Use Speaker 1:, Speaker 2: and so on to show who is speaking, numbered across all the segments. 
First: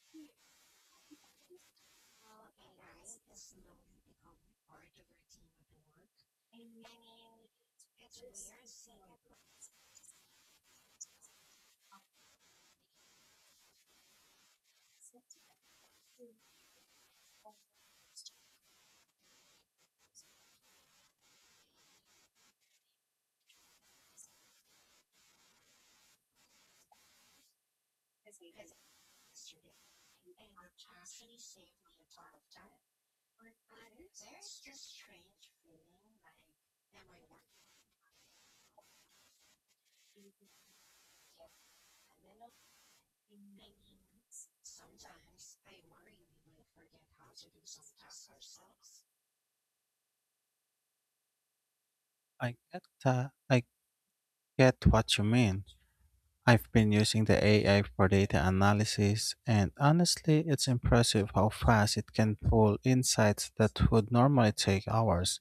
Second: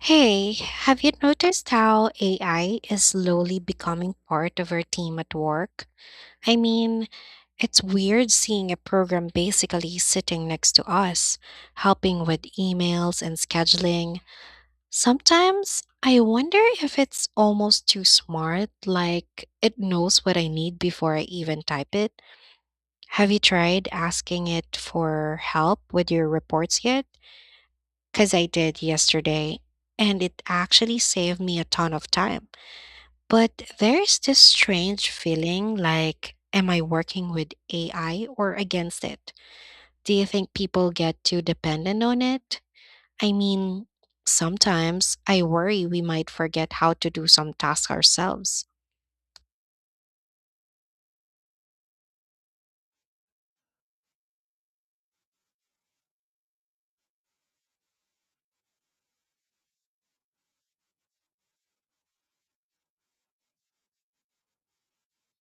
Speaker 1: Hey, have you noticed how AI is slowly becoming part of our team at work? I mean, it's weird seeing a program basically sitting next to us, helping with emails and scheduling. Sometimes I wonder if it's almost too smart, like it knows what I need before I even type it. Have you tried asking it for help with your reports yet? Because I did yesterday, and it actually saved me a ton of time. But there's this strange feeling like, am I working with AI or against it? Do you think people get too dependent on it? I mean, sometimes I worry we might forget how to do some tasks ourselves.
Speaker 2: I get that. I get what you mean. I've been using the AI for data analysis, and honestly, it's impressive how fast it can pull insights that would normally take hours.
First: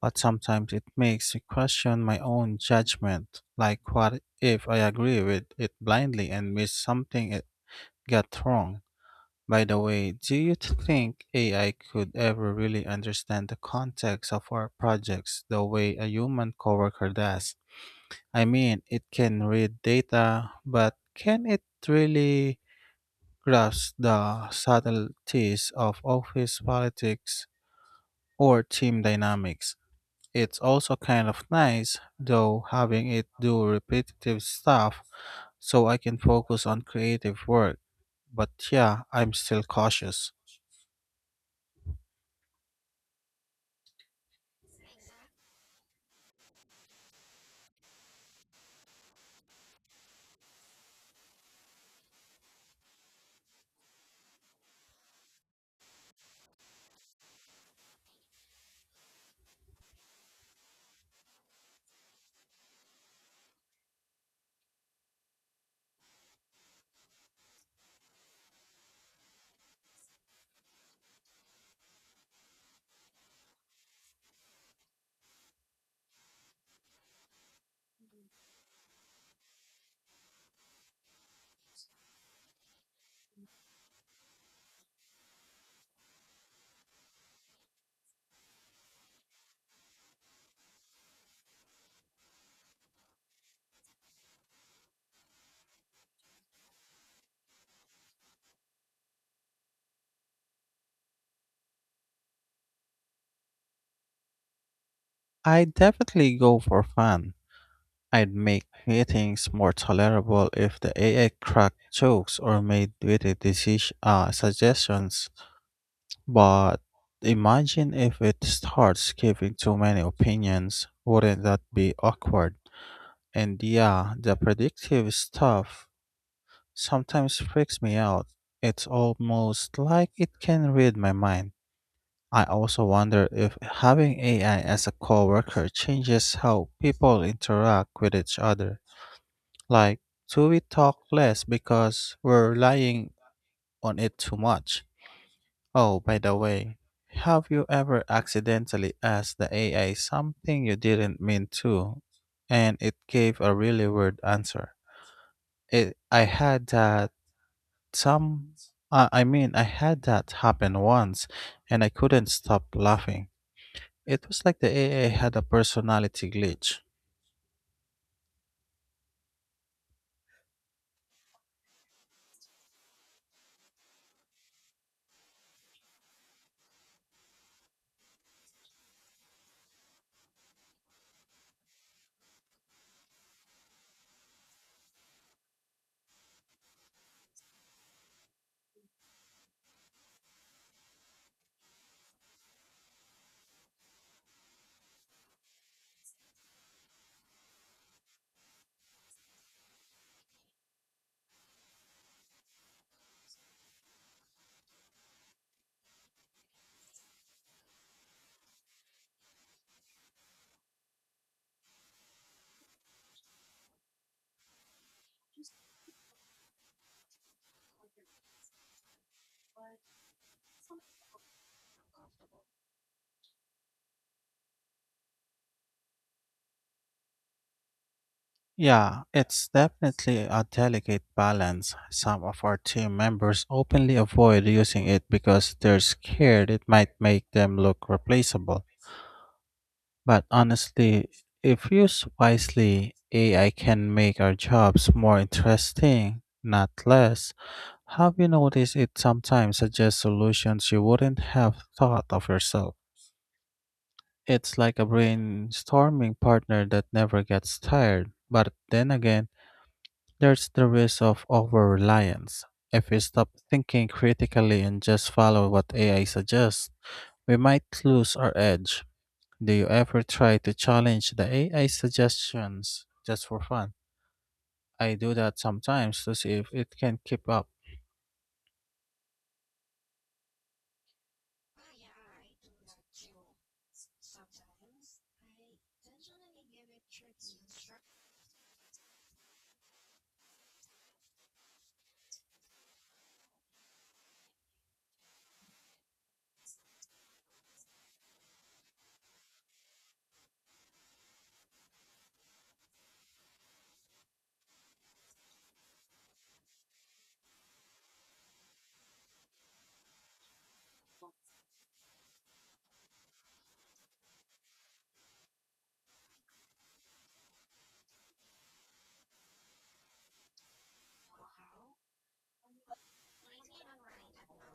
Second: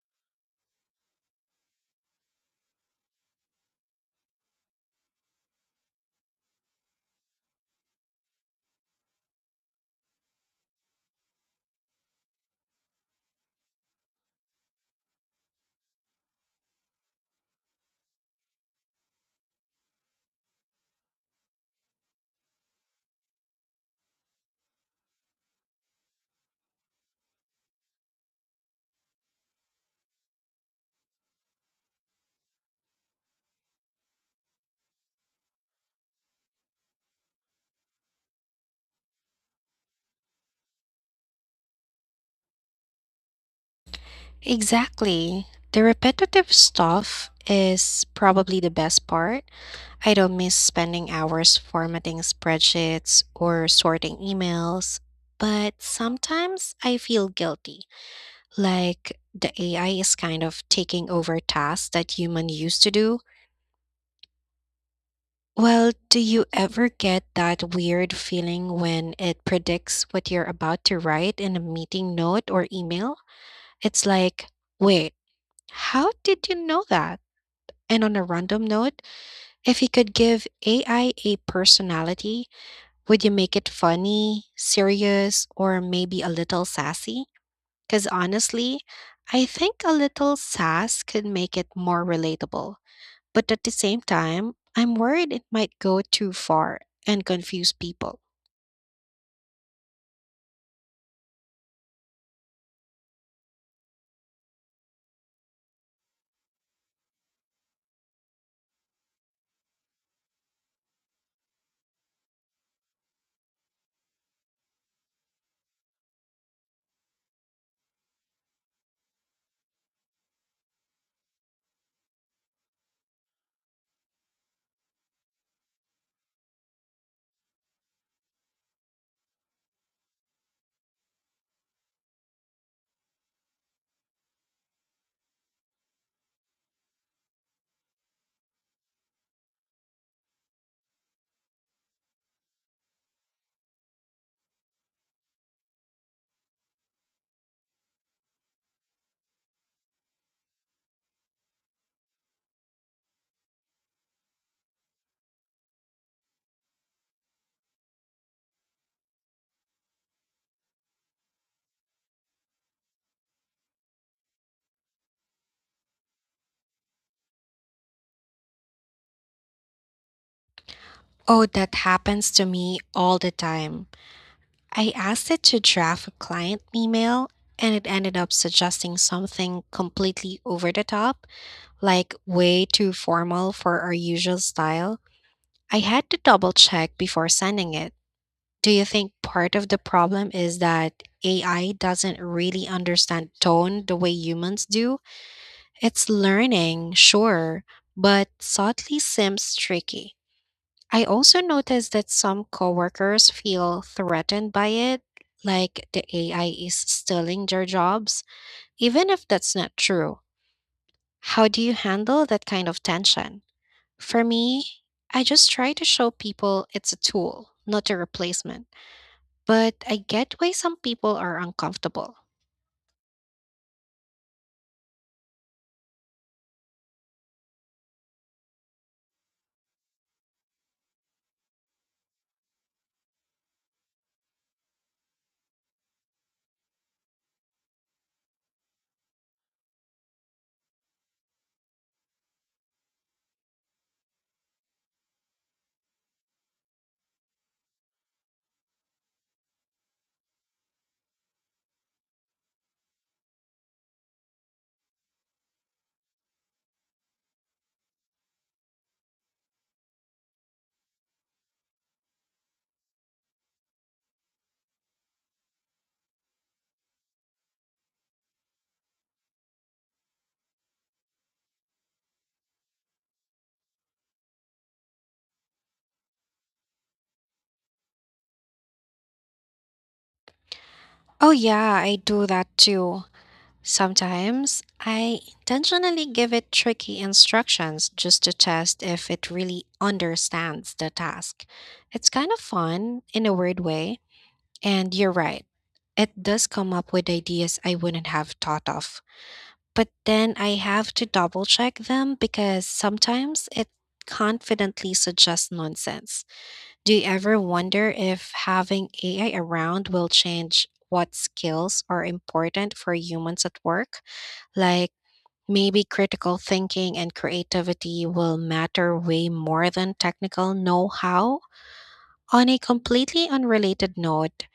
Speaker 2: But sometimes it makes me question my own judgment. Like, what if I agree with it blindly and miss something it got wrong? By the way, do you think AI could ever really understand the context of our projects the way a human coworker does? I mean, it can read data, but can it really grasp the subtleties of office politics or team dynamics? It's also kind of nice, though, having it do repetitive stuff so I can focus on creative work. But yeah, I'm still cautious.
Speaker 1: Exactly. The repetitive stuff is probably the best part. I don't miss spending hours formatting spreadsheets or sorting emails, but sometimes I feel guilty, like the AI is kind of taking over tasks that human used to do. Well, do you ever get that weird feeling when it predicts what you're about to write in a meeting note or email? It's like, wait, how did you know that? And on a random note, if you could give AI a personality, would you make it funny, serious, or maybe a little sassy? Because honestly, I think a little sass could make it more relatable. But at the same time, I'm worried it might go too far and confuse people.
Speaker 2: I definitely go for fun. I'd make meetings more tolerable if the AI cracked jokes or made witty suggestions. But imagine if it starts giving too many opinions. Wouldn't that be awkward? And yeah, the predictive stuff sometimes freaks me out. It's almost like it can read my mind. I also wonder if having AI as a coworker changes how people interact with each other. Like, do we talk less because we're relying on it too much? Oh, by the way, have you ever accidentally asked the AI something you didn't mean to, and it gave a really weird answer? It, I had that some, I mean, I had that happen once, and I couldn't stop laughing. It was like the AI had a personality glitch.
Speaker 1: Oh, that happens to me all the time. I asked it to draft a client email and it ended up suggesting something completely over the top, like way too formal for our usual style. I had to double check before sending it. Do you think part of the problem is that AI doesn't really understand tone the way humans do? It's learning, sure, but subtly seems tricky. I also noticed that some coworkers feel threatened by it, like the AI is stealing their jobs, even if that's not true. How do you handle that kind of tension? For me, I just try to show people it's a tool, not a replacement. But I get why some people are uncomfortable.
Speaker 2: Yeah, it's definitely a delicate balance. Some of our team members openly avoid using it because they're scared it might make them look replaceable. But honestly, if used wisely, AI can make our jobs more interesting, not less. Have you noticed it sometimes suggests solutions you wouldn't have thought of yourself? It's like a brainstorming partner that never gets tired. But then again, there's the risk of over reliance. If we stop thinking critically and just follow what AI suggests, we might lose our edge. Do you ever try to challenge the AI suggestions just for fun? I do that sometimes to see if it can keep up.
Speaker 1: Oh, yeah, I do that too. Sometimes I intentionally give it tricky instructions just to test if it really understands the task. It's kind of fun in a weird way. And you're right, it does come up with ideas I wouldn't have thought of, but then I have to double check them because sometimes it confidently suggests nonsense. Do you ever wonder if having AI around will change what skills are important for humans at work? Like, maybe critical thinking and creativity will matter way more than technical know how? On a completely unrelated note,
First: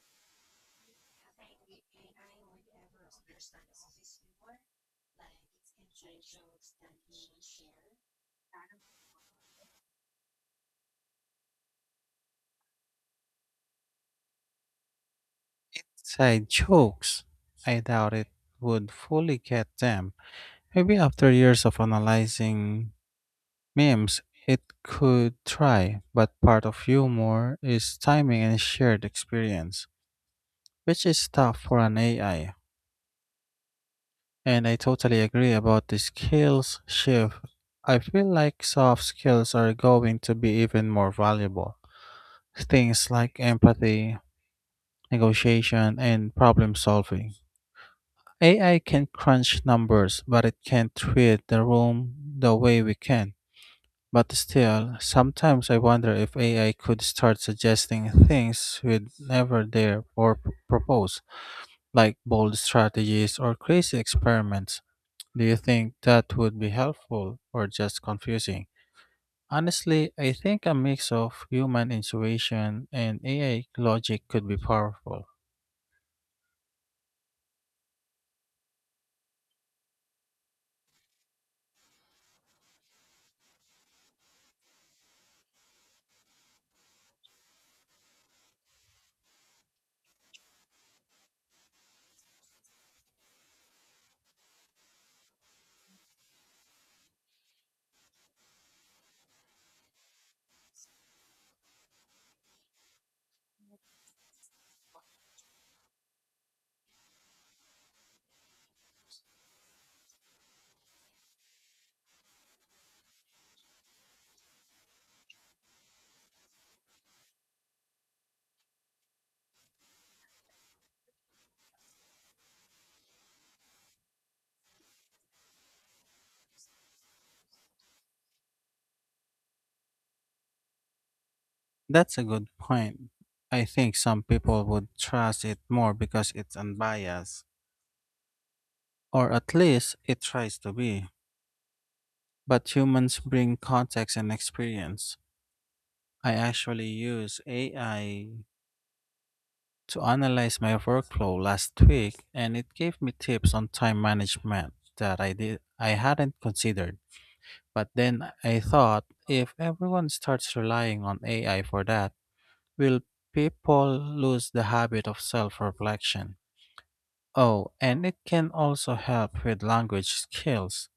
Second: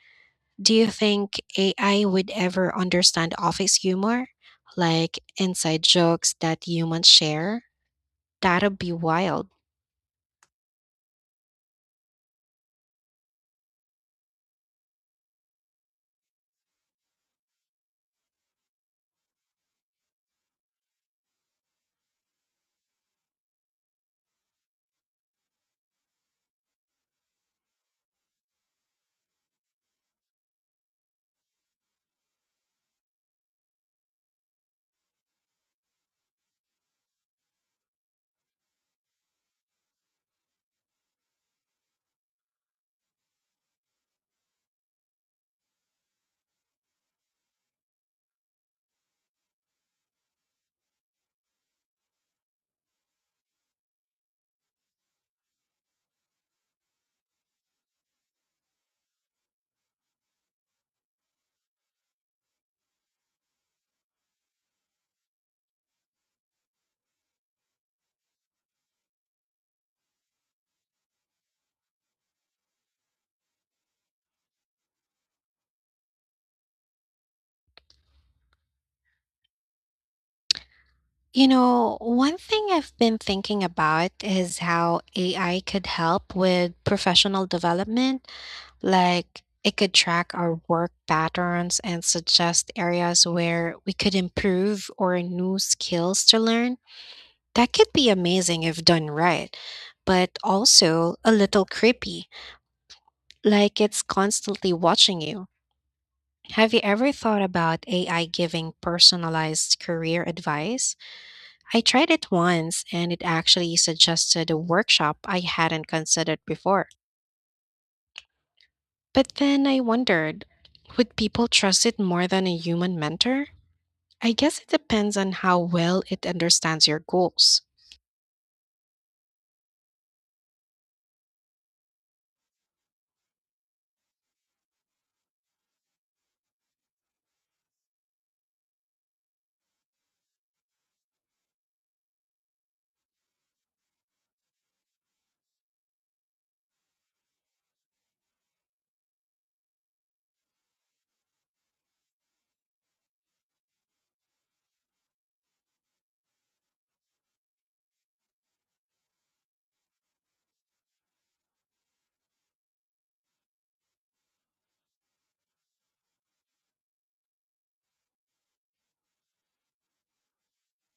Speaker 1: do you think AI would ever understand office humor, like inside jokes that humans share? That'd be wild.
Speaker 2: Inside jokes. I doubt it would fully get them. Maybe after years of analyzing memes, it could try, but part of humor is timing and shared experience, which is tough for an AI. And I totally agree about the skills shift. I feel like soft skills are going to be even more valuable. Things like empathy, negotiation, and problem solving. AI can crunch numbers, but it can't read the room the way we can. But still, sometimes I wonder if AI could start suggesting things we'd never dare or propose, like bold strategies or crazy experiments. Do you think that would be helpful or just confusing? Honestly, I think a mix of human intuition and AI logic could be powerful.
Speaker 1: You know, one thing I've been thinking about is how AI could help with professional development. Like, it could track our work patterns and suggest areas where we could improve or new skills to learn. That could be amazing if done right, but also a little creepy, like it's constantly watching you. Have you ever thought about AI giving personalized career advice? I tried it once and it actually suggested a workshop I hadn't considered before. But then I wondered, would people trust it more than a human mentor? I guess it depends on how well it understands your goals.
Speaker 2: That's a good point. I think some people would trust it more because it's unbiased, or at least it tries to be. But humans bring context and experience. I actually use AI to analyze my workflow last week, and it gave me tips on time management that I hadn't considered. But then I thought, if everyone starts relying on AI for that, will people lose the habit of self-reflection? Oh, and it can also help with language skills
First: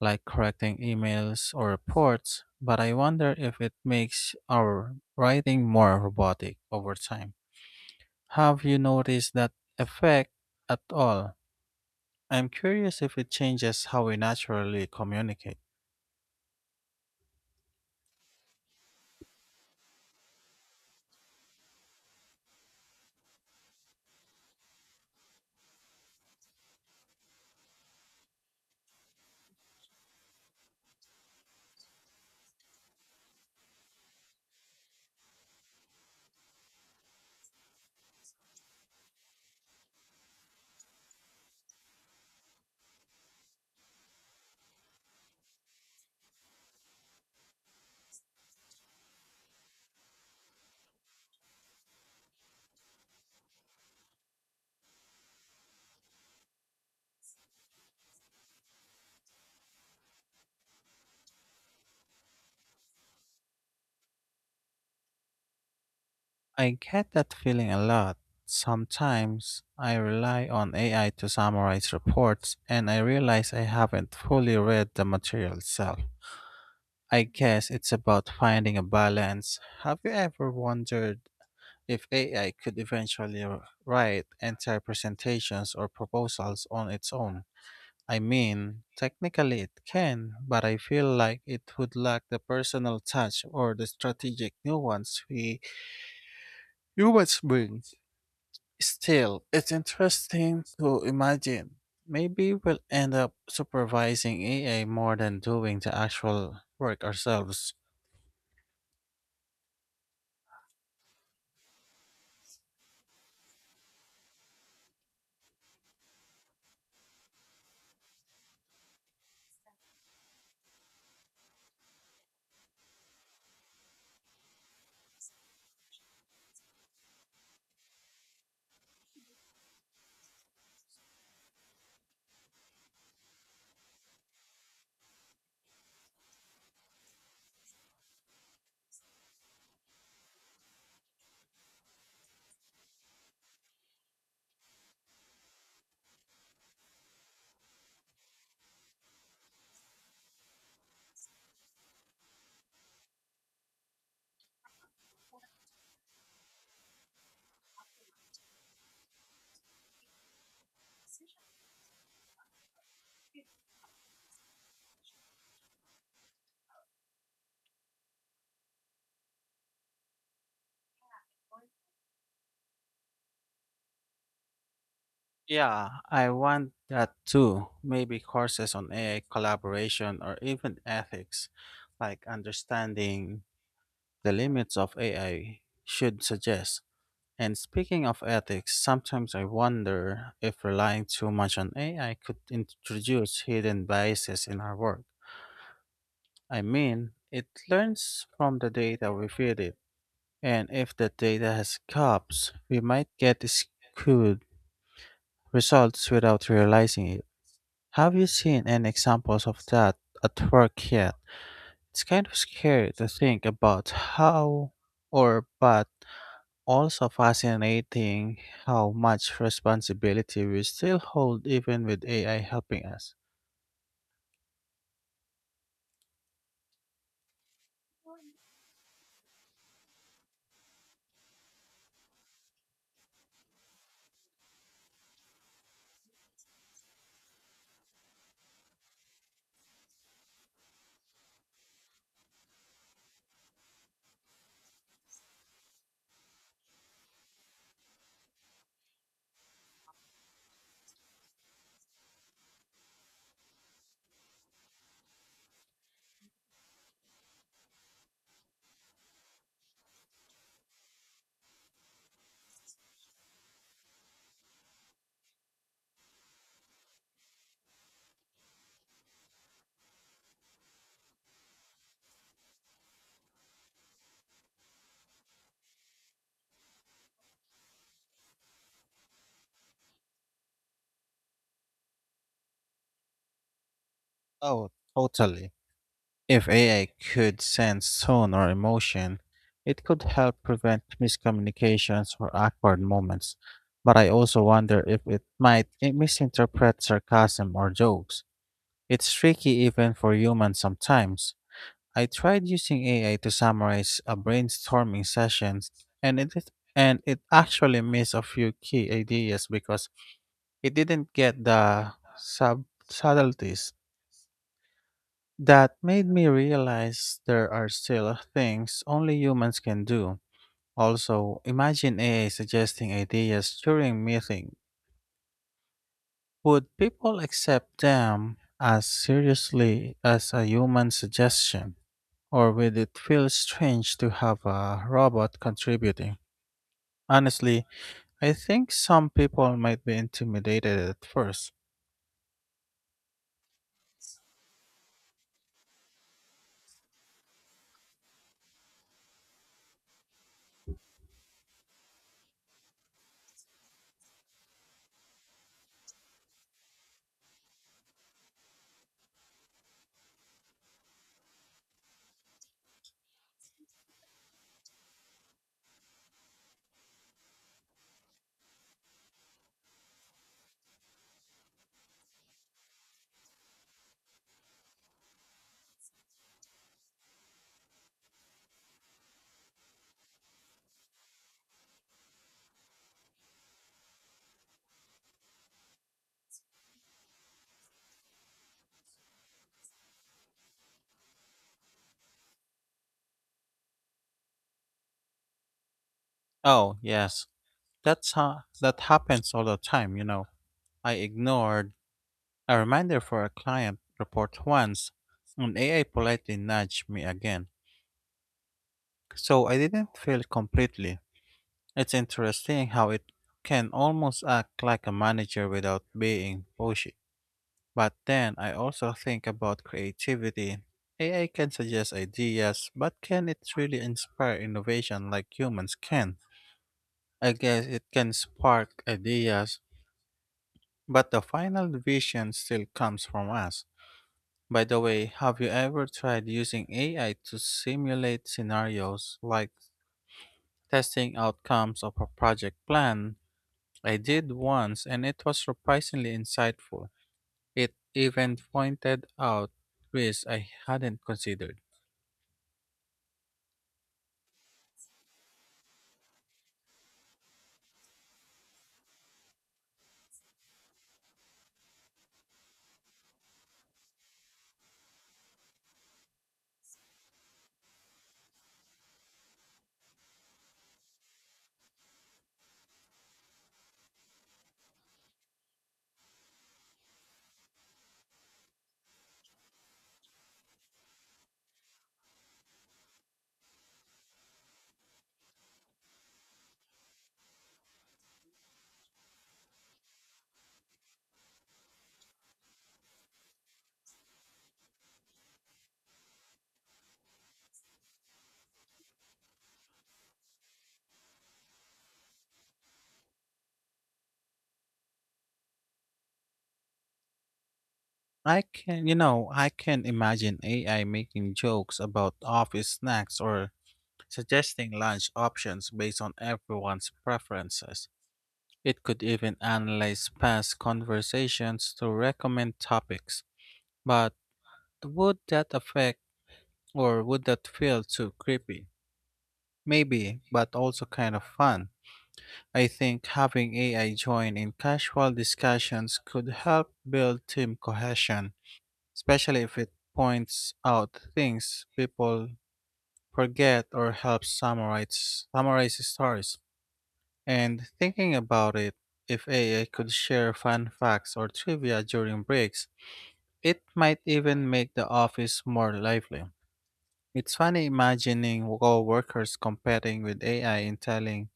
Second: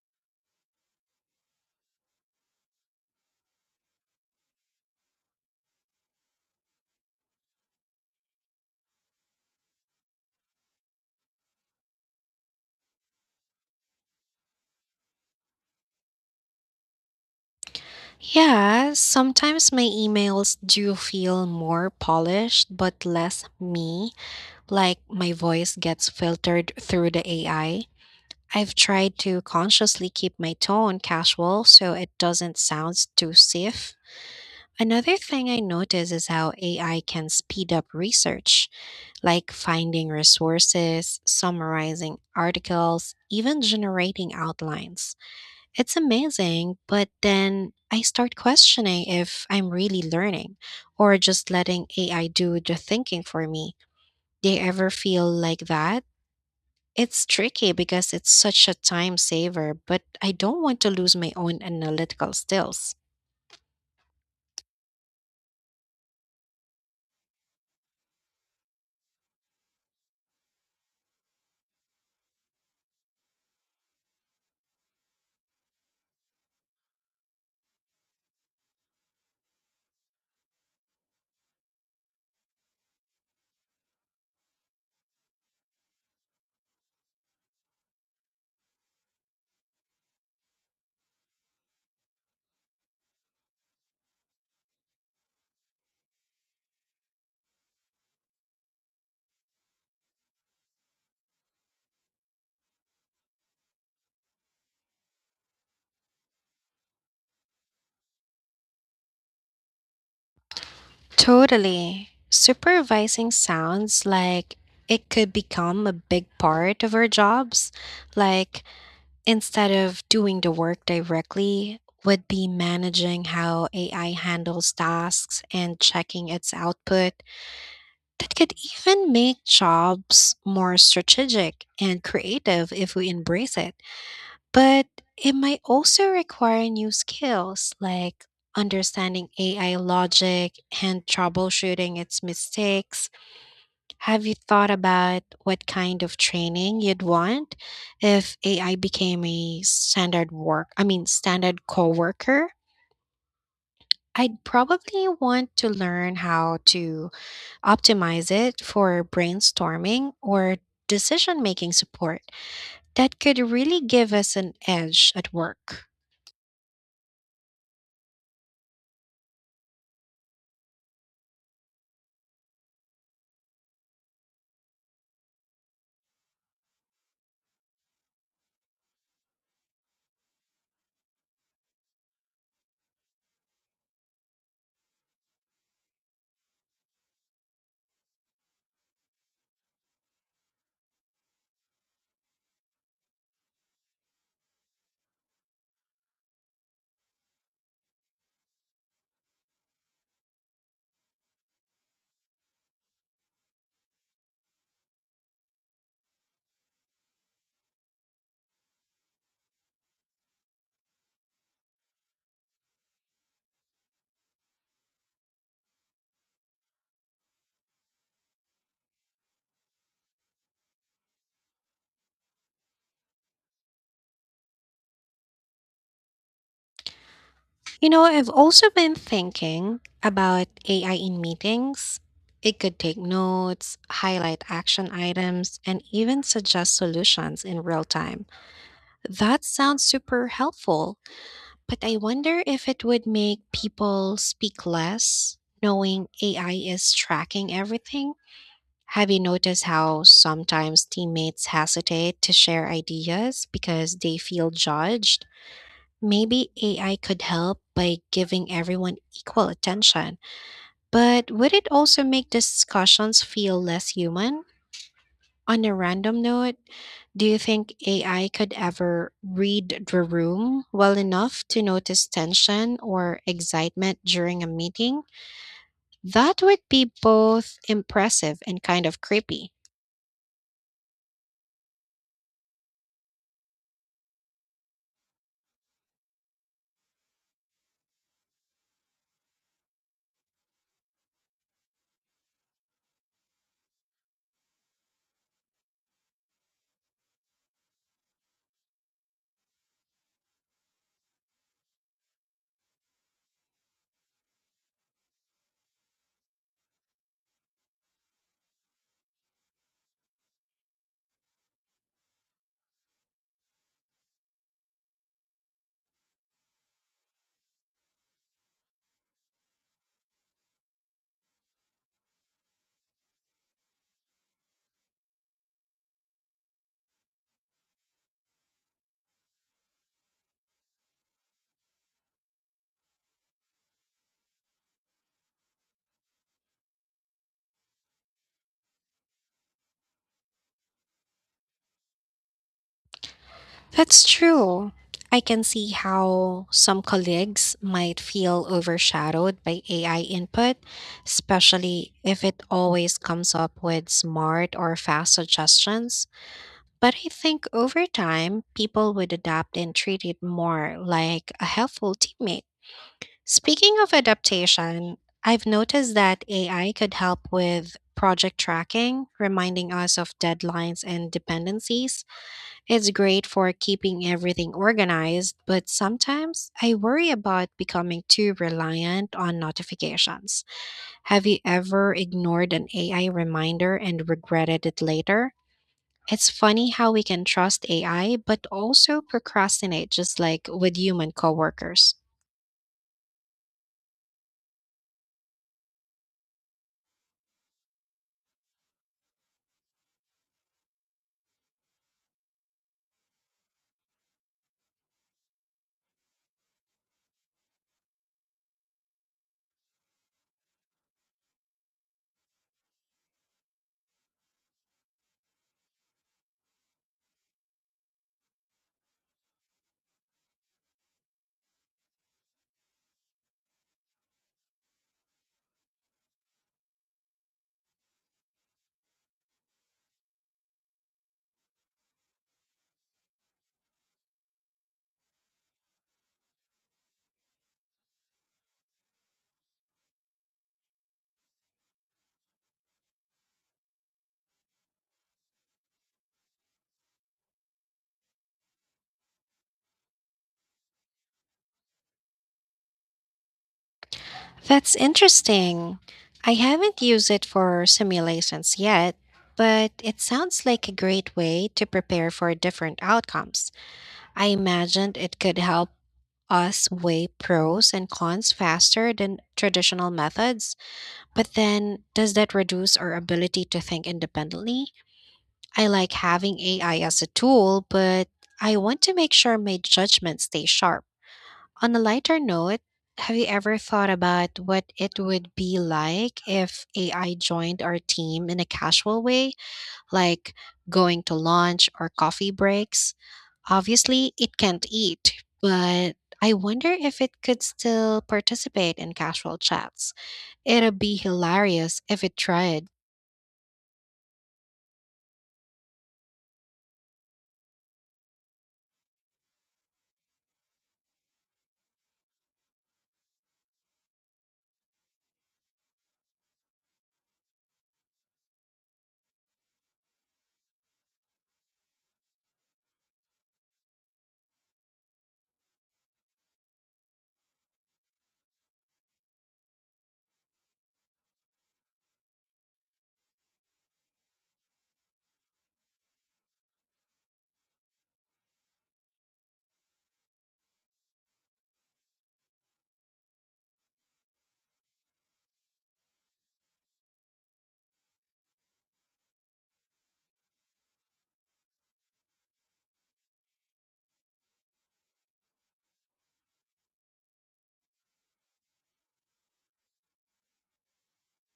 Speaker 2: like correcting emails or reports, but I wonder if it makes our writing more robotic over time. Have you noticed that effect at all? I'm curious if it changes how we naturally communicate.
Speaker 1: Yeah, sometimes my emails do feel more polished but less me, like my voice gets filtered through the AI. I've tried to consciously keep my tone casual so it doesn't sound too stiff. Another thing I notice is how AI can speed up research, like finding resources, summarizing articles, even generating outlines. It's amazing, but then I start questioning if I'm really learning or just letting AI do the thinking for me. Do you ever feel like that? It's tricky because it's such a time saver, but I don't want to lose my own analytical skills.
Speaker 2: I get that feeling a lot. Sometimes I rely on AI to summarize reports and I realize I haven't fully read the material itself. I guess it's about finding a balance. Have you ever wondered if AI could eventually write entire presentations or proposals on its own? I mean, technically it can, but I feel like it would lack the personal touch or the strategic nuance we humans bring. Still, it's interesting to imagine. Maybe we'll end up supervising AI more than doing the actual work ourselves.
Speaker 1: Totally. Supervising sounds like it could become a big part of our jobs. Like, instead of doing the work directly, would be managing how AI handles tasks and checking its output. That could even make jobs more strategic and creative if we embrace it. But it might also require new skills like understanding AI logic and troubleshooting its mistakes. Have you thought about what kind of training you'd want if AI became a standard work, I mean, standard coworker? I'd probably want to learn how to optimize it for brainstorming or decision making support. That could really give us an edge at work.
Speaker 2: Yeah, I want that too. Maybe courses on AI collaboration or even ethics, like understanding the limits of AI, should suggest. And speaking of ethics, sometimes I wonder if relying too much on AI could introduce hidden biases in our work. I mean, it learns from the data we feed it, and if the data has gaps, we might get skewed results without realizing it. Have you seen any examples of that at work yet? It's kind of scary to think about how or bad, also fascinating how much responsibility we still hold even with AI helping us.
Speaker 1: You know, I've also been thinking about AI in meetings. It could take notes, highlight action items, and even suggest solutions in real time. That sounds super helpful, but I wonder if it would make people speak less, knowing AI is tracking everything. Have you noticed how sometimes teammates hesitate to share ideas because they feel judged? Maybe AI could help by giving everyone equal attention, but would it also make discussions feel less human? On a random note, do you think AI could ever read the room well enough to notice tension or excitement during a meeting? That would be both impressive and kind of creepy.
Speaker 2: Oh, totally. If AI could sense tone or emotion, it could help prevent miscommunications or awkward moments. But I also wonder if it might misinterpret sarcasm or jokes. It's tricky even for humans sometimes. I tried using AI to summarize a brainstorming session, and it is- and it actually missed a few key ideas because it didn't get the subtleties. That made me realize there are still things only humans can do. Also, imagine AI suggesting ideas during meeting. Would people accept them as seriously as a human suggestion? Or will it feel strange to have a robot contributing? Honestly, I think some people might be intimidated at first.
Speaker 1: That's true. I can see how some colleagues might feel overshadowed by AI input, especially if it always comes up with smart or fast suggestions. But I think over time, people would adapt and treat it more like a helpful teammate. Speaking of adaptation, I've noticed that AI could help with project tracking, reminding us of deadlines and dependencies. It's great for keeping everything organized, but sometimes I worry about becoming too reliant on notifications. Have you ever ignored an AI reminder and regretted it later? It's funny how we can trust AI but also procrastinate just like with human coworkers.
Speaker 2: Oh, yes. That happens all the time, you know. I ignored a reminder for a client report once, and AI politely nudged me again. So I didn't fail completely. It's interesting how it can almost act like a manager without being pushy. But then I also think about creativity. AI can suggest ideas, but can it really inspire innovation like humans can? I guess it can spark ideas, but the final vision still comes from us. By the way, have you ever tried using AI to simulate scenarios like testing outcomes of a project plan? I did once and it was surprisingly insightful. It even pointed out risks I hadn't considered.
Speaker 1: That's interesting. I haven't used it for simulations yet, but it sounds like a great way to prepare for different outcomes. I imagined it could help us weigh pros and cons faster than traditional methods, but then does that reduce our ability to think independently? I like having AI as a tool, but I want to make sure my judgments stay sharp. On a lighter note, have you ever thought about what it would be like if AI joined our team in a casual way, like going to lunch or coffee breaks? Obviously, it can't eat, but I wonder if it could still participate in casual chats. It'd be hilarious if it tried.
Speaker 2: I can, you know, I can imagine AI making jokes about office snacks or suggesting lunch options based on everyone's preferences. It could even analyze past conversations to recommend topics. But would that affect would that feel too creepy? Maybe, but also kind of fun. I think having AI join in casual discussions could help build team cohesion, especially if it points out things people forget or helps summarize stories. And thinking about it, if AI could share fun facts or trivia during breaks, it might even make the office more lively. It's funny imagining co-workers competing with AI in telling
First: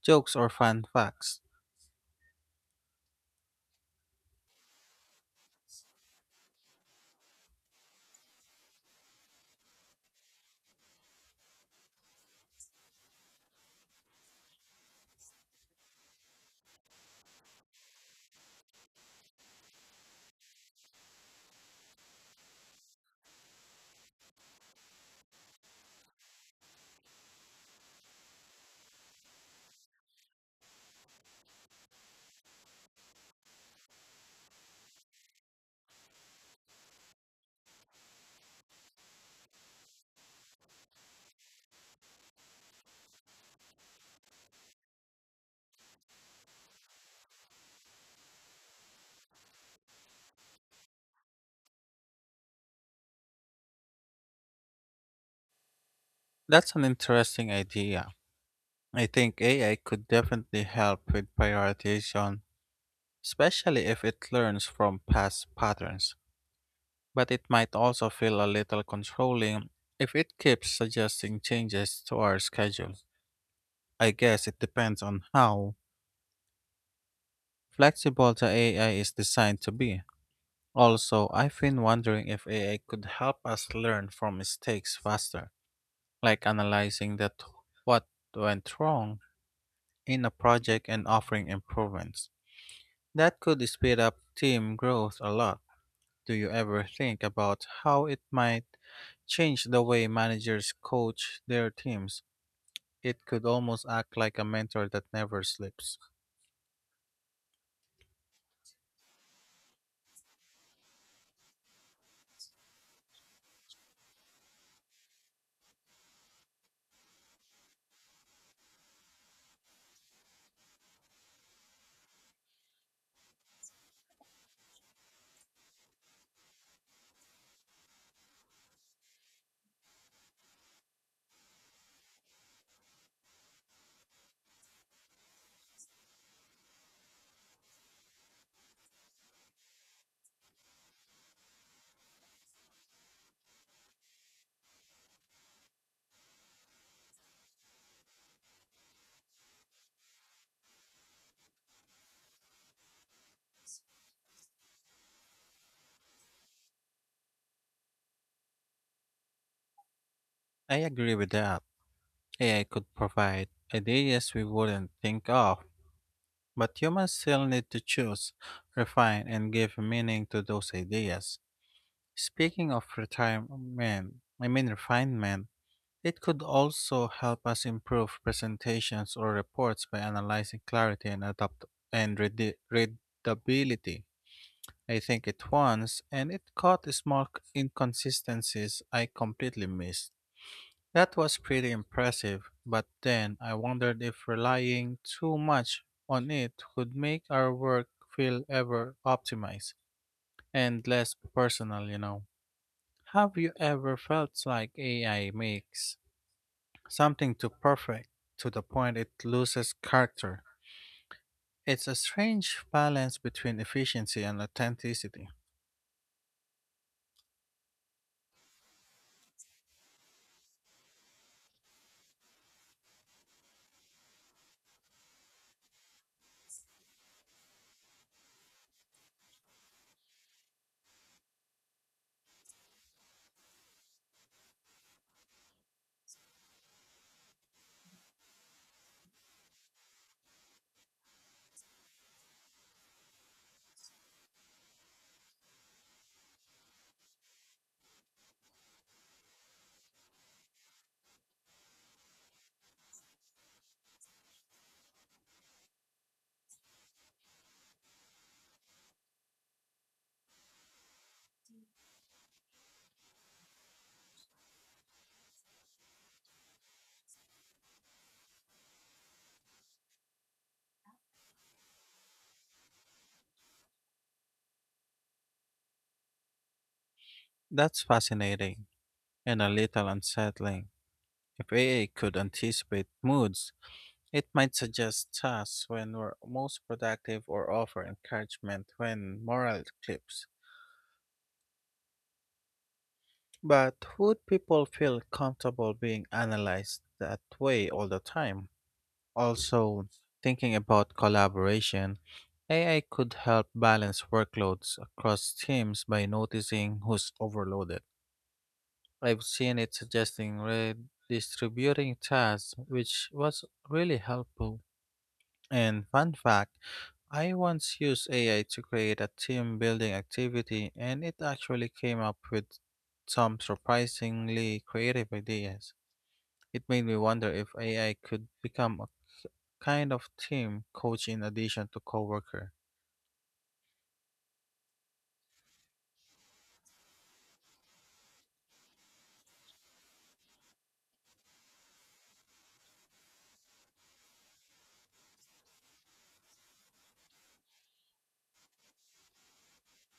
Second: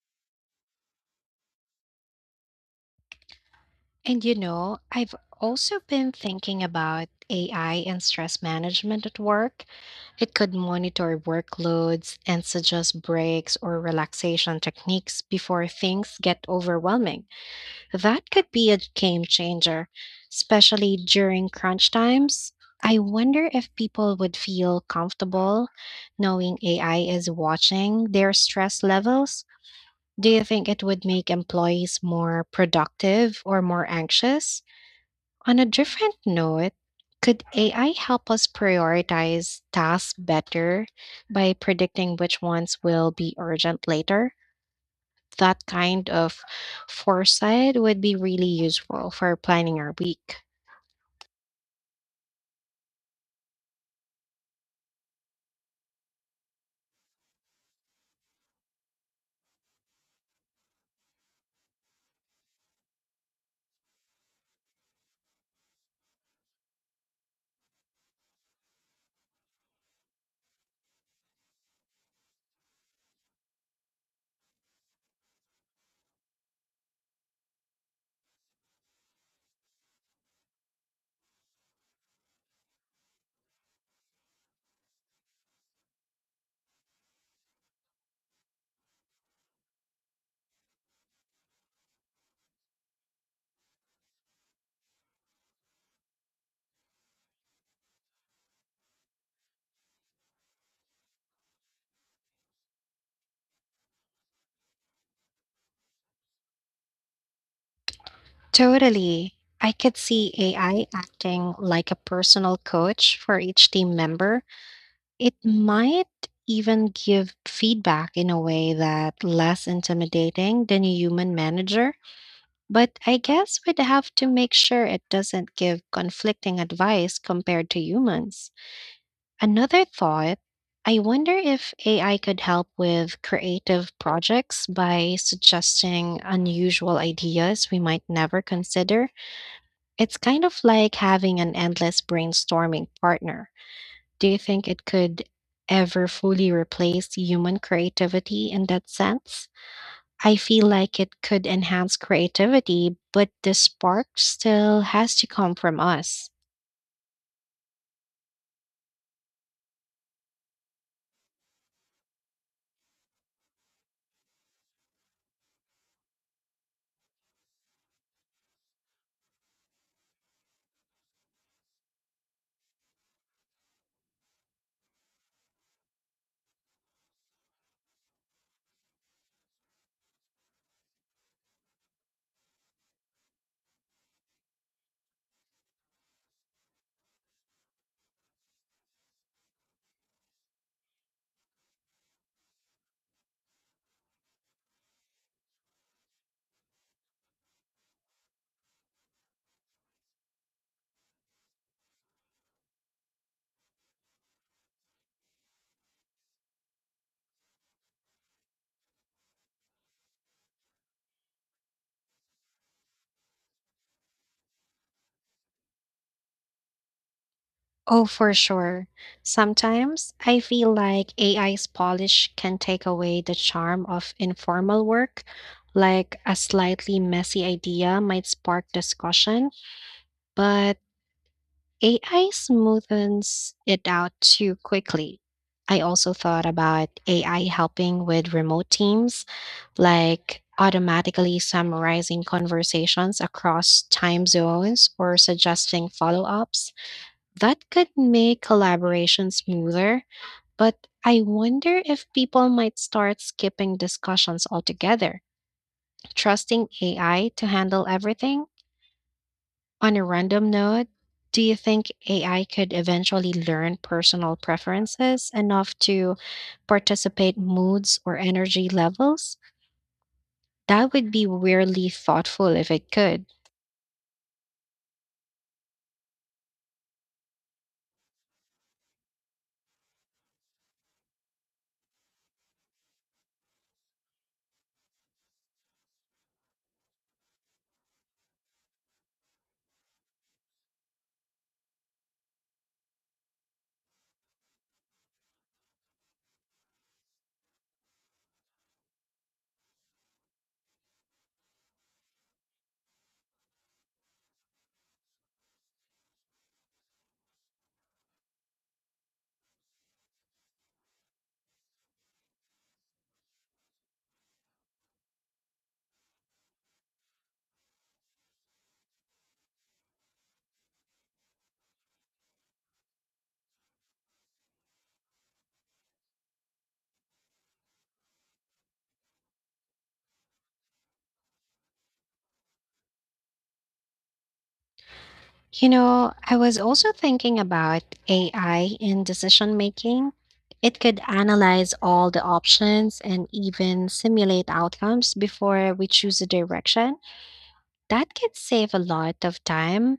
Speaker 2: jokes or fun facts.
Speaker 1: And you know, I've also been thinking about AI and stress management at work. It could monitor workloads and suggest breaks or relaxation techniques before things get overwhelming. That could be a game changer, especially during crunch times. I wonder if people would feel comfortable knowing AI is watching their stress levels. Do you think it would make employees more productive or more anxious? On a different note, could AI help us prioritize tasks better by predicting which ones will be urgent later? That kind of foresight would be really useful for planning our week.
Speaker 2: That's an interesting idea. I think AI could definitely help with prioritization, especially if it learns from past patterns. But it might also feel a little controlling if it keeps suggesting changes to our schedule. I guess it depends on how flexible the AI is designed to be. Also, I've been wondering if AI could help us learn from mistakes faster, like analyzing that what went wrong in a project and offering improvements. That could speed up team growth a lot. Do you ever think about how it might change the way managers coach their teams? It could almost act like a mentor that never sleeps.
Speaker 1: Totally. I could see AI acting like a personal coach for each team member. It might even give feedback in a way that less intimidating than a human manager, but I guess we'd have to make sure it doesn't give conflicting advice compared to humans. Another thought, I wonder if AI could help with creative projects by suggesting unusual ideas we might never consider. It's kind of like having an endless brainstorming partner. Do you think it could ever fully replace human creativity in that sense? I feel like it could enhance creativity, but the spark still has to come from us.
Speaker 2: I agree with that. AI could provide ideas we wouldn't think of, but humans still need to choose, refine, and give meaning to those ideas. Speaking of retirement, I mean refinement, it could also help us improve presentations or reports by analyzing clarity and readability. I think it once, and it caught small inconsistencies I completely missed. That was pretty impressive, but then I wondered if relying too much on it would make our work feel ever optimized and less personal, you know. Have you ever felt like AI makes something too perfect, to the point it loses character? It's a strange balance between efficiency and authenticity.
Speaker 1: Oh, for sure. Sometimes I feel like AI's polish can take away the charm of informal work. Like a slightly messy idea might spark discussion, but AI smoothens it out too quickly. I also thought about AI helping with remote teams, like automatically summarizing conversations across time zones or suggesting follow ups. That could make collaboration smoother, but I wonder if people might start skipping discussions altogether, trusting AI to handle everything. On a random note, do you think AI could eventually learn personal preferences enough to participate moods or energy levels? That would be weirdly thoughtful if it could.
Speaker 2: That's fascinating and a little unsettling. If AA could anticipate moods, it might suggest tasks when we're most productive or offer encouragement when morale dips. But would people feel comfortable being analyzed that way all the time? Also, thinking about collaboration, AI could help balance workloads across teams by noticing who's overloaded. I've seen it suggesting redistributing tasks, which was really helpful. And fun fact, I once used AI to create a team building activity and it actually came up with some surprisingly creative ideas. It made me wonder if AI could become a kind of team coach in addition to coworker.
Speaker 1: You know, I was also thinking about AI in decision making. It could analyze all the options and even simulate outcomes before we choose a direction. That could save a lot of time,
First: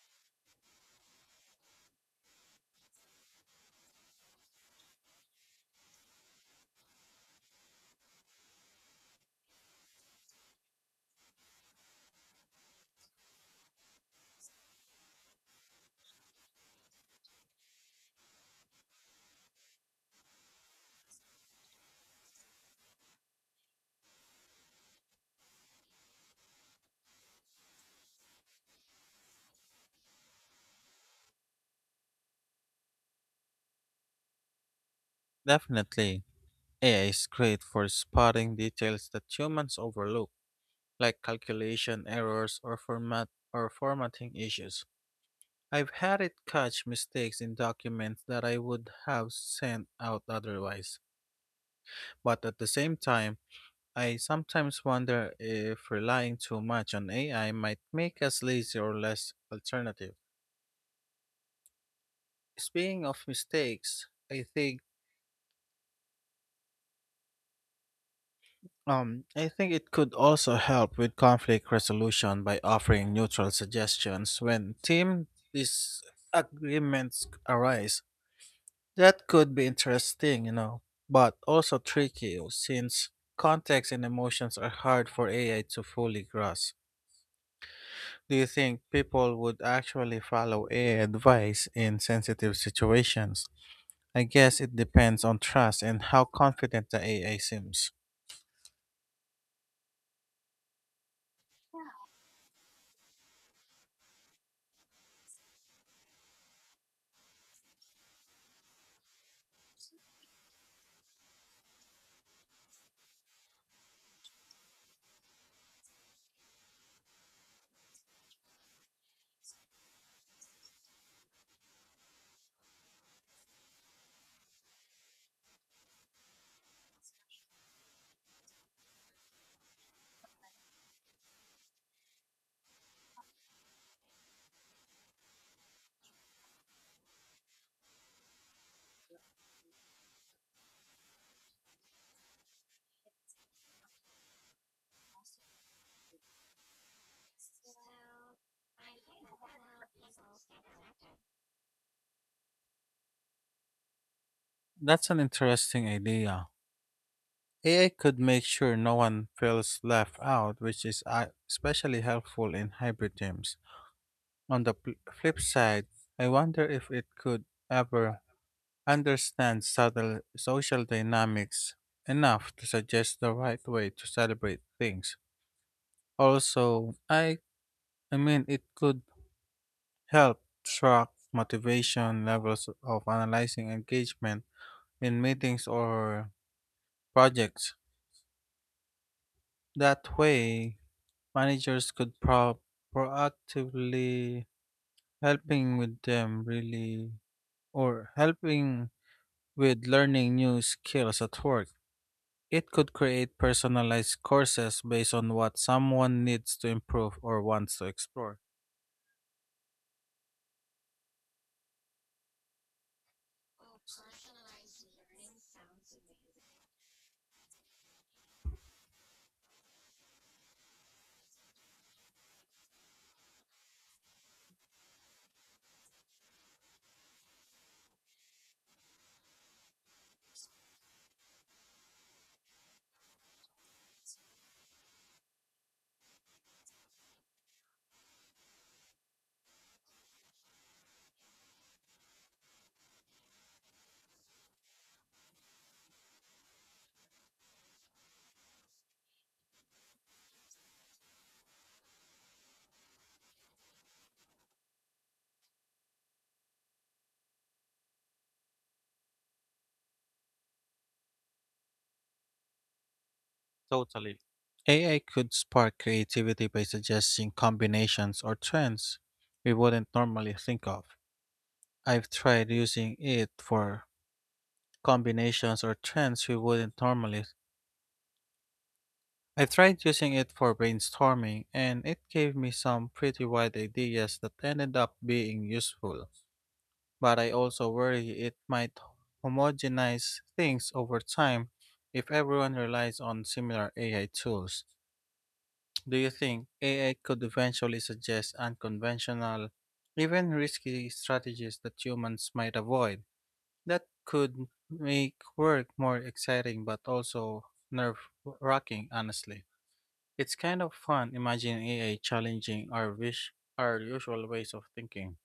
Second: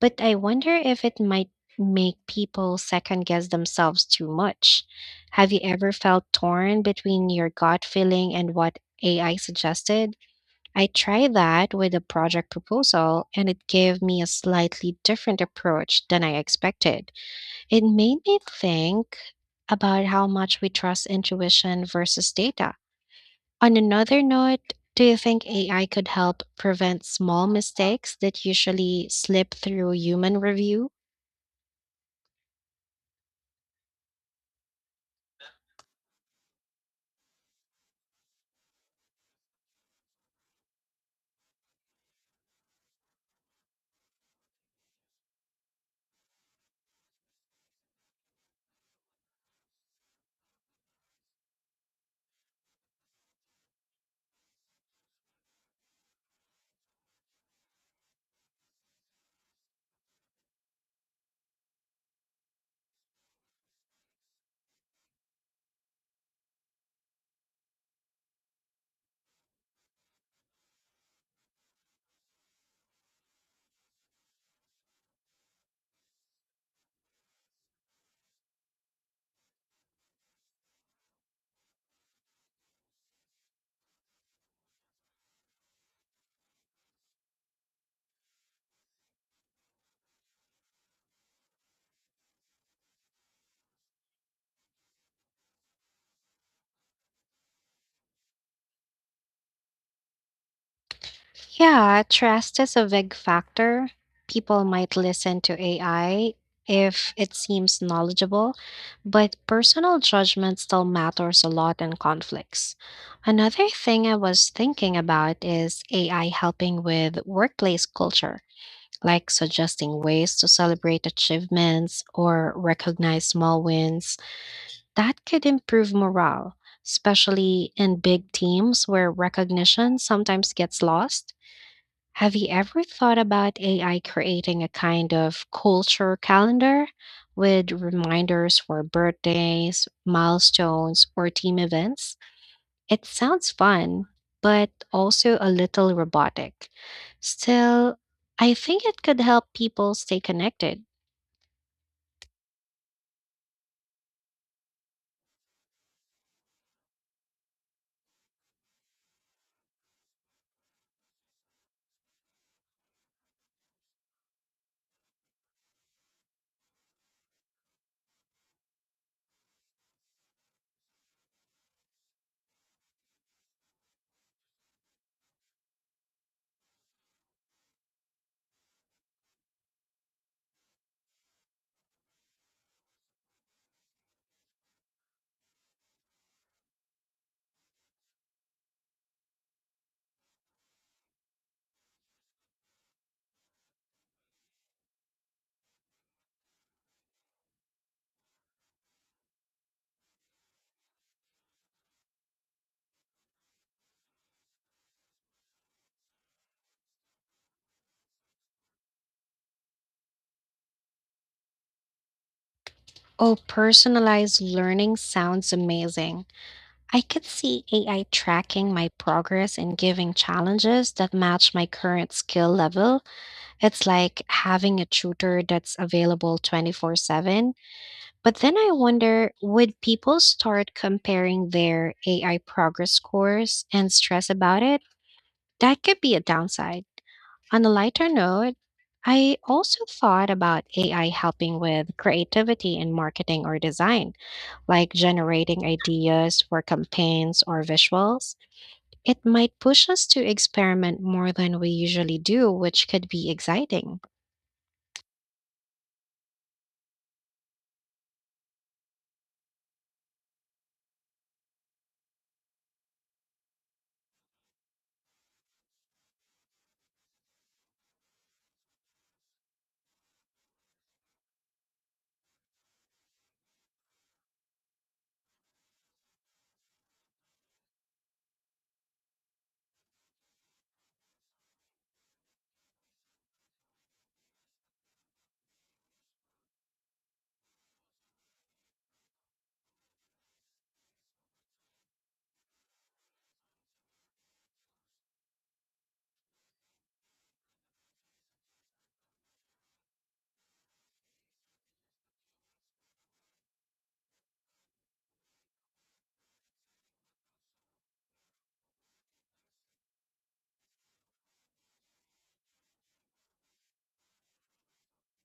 Speaker 1: but I wonder if it might make people second guess themselves too much. Have you ever felt torn between your gut feeling and what AI suggested? I tried that with a project proposal, and it gave me a slightly different approach than I expected. It made me think about how much we trust intuition versus data. On another note, do you think AI could help prevent small mistakes that usually slip through human review?
Speaker 2: Definitely, AI is great for spotting details that humans overlook, like calculation errors or formatting issues. I've had it catch mistakes in documents that I would have sent out otherwise. But at the same time, I sometimes wonder if relying too much on AI might make us lazy or less alternative. Speaking of mistakes, I think it could also help with conflict resolution by offering neutral suggestions when team disagreements arise. That could be interesting, you know, but also tricky since context and emotions are hard for AI to fully grasp. Do you think people would actually follow AI advice in sensitive situations? I guess it depends on trust and how confident the AI seems.
Speaker 1: Yeah, trust is a big factor. People might listen to AI if it seems knowledgeable, but personal judgment still matters a lot in conflicts. Another thing I was thinking about is AI helping with workplace culture, like suggesting ways to celebrate achievements or recognize small wins. That could improve morale, especially in big teams where recognition sometimes gets lost. Have you ever thought about AI creating a kind of culture calendar with reminders for birthdays, milestones, or team events? It sounds fun, but also a little robotic. Still, I think it could help people stay connected.
Speaker 2: That's an interesting idea. AI could make sure no one feels left out, which is especially helpful in hybrid teams. On the flip side, I wonder if it could ever understand subtle social dynamics enough to suggest the right way to celebrate things. Also, I mean it could help track motivation levels of analyzing engagement in meetings or projects. That way, managers could proactively helping with them really, or helping with learning new skills at work. It could create personalized courses based on what someone needs to improve or wants to explore.
Speaker 1: Oh, personalized learning sounds amazing. I could see AI tracking my progress and giving challenges that match my current skill level. It's like having a tutor that's available 24/7. But then I wonder, would people start comparing their AI progress scores and stress about it? That could be a downside. On a lighter note, I also thought about AI helping with creativity in marketing or design, like generating ideas for campaigns or visuals. It might push us to experiment more than we usually do, which could be exciting.
Speaker 2: Totally. AI could spark creativity by suggesting combinations or trends we wouldn't normally think of. I've tried using it for combinations or trends we wouldn't normally I tried using it for brainstorming, and it gave me some pretty wide ideas that ended up being useful. But I also worry it might homogenize things over time if everyone relies on similar AI tools. Do you think AI could eventually suggest unconventional, even risky strategies that humans might avoid? That could make work more exciting but also nerve wracking, honestly. It's kind of fun imagining AI challenging our usual ways of thinking.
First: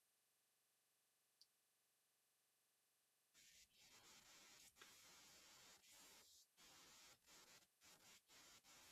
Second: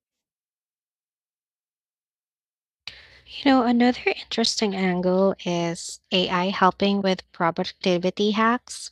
Speaker 1: You know, another interesting angle is AI helping with productivity hacks.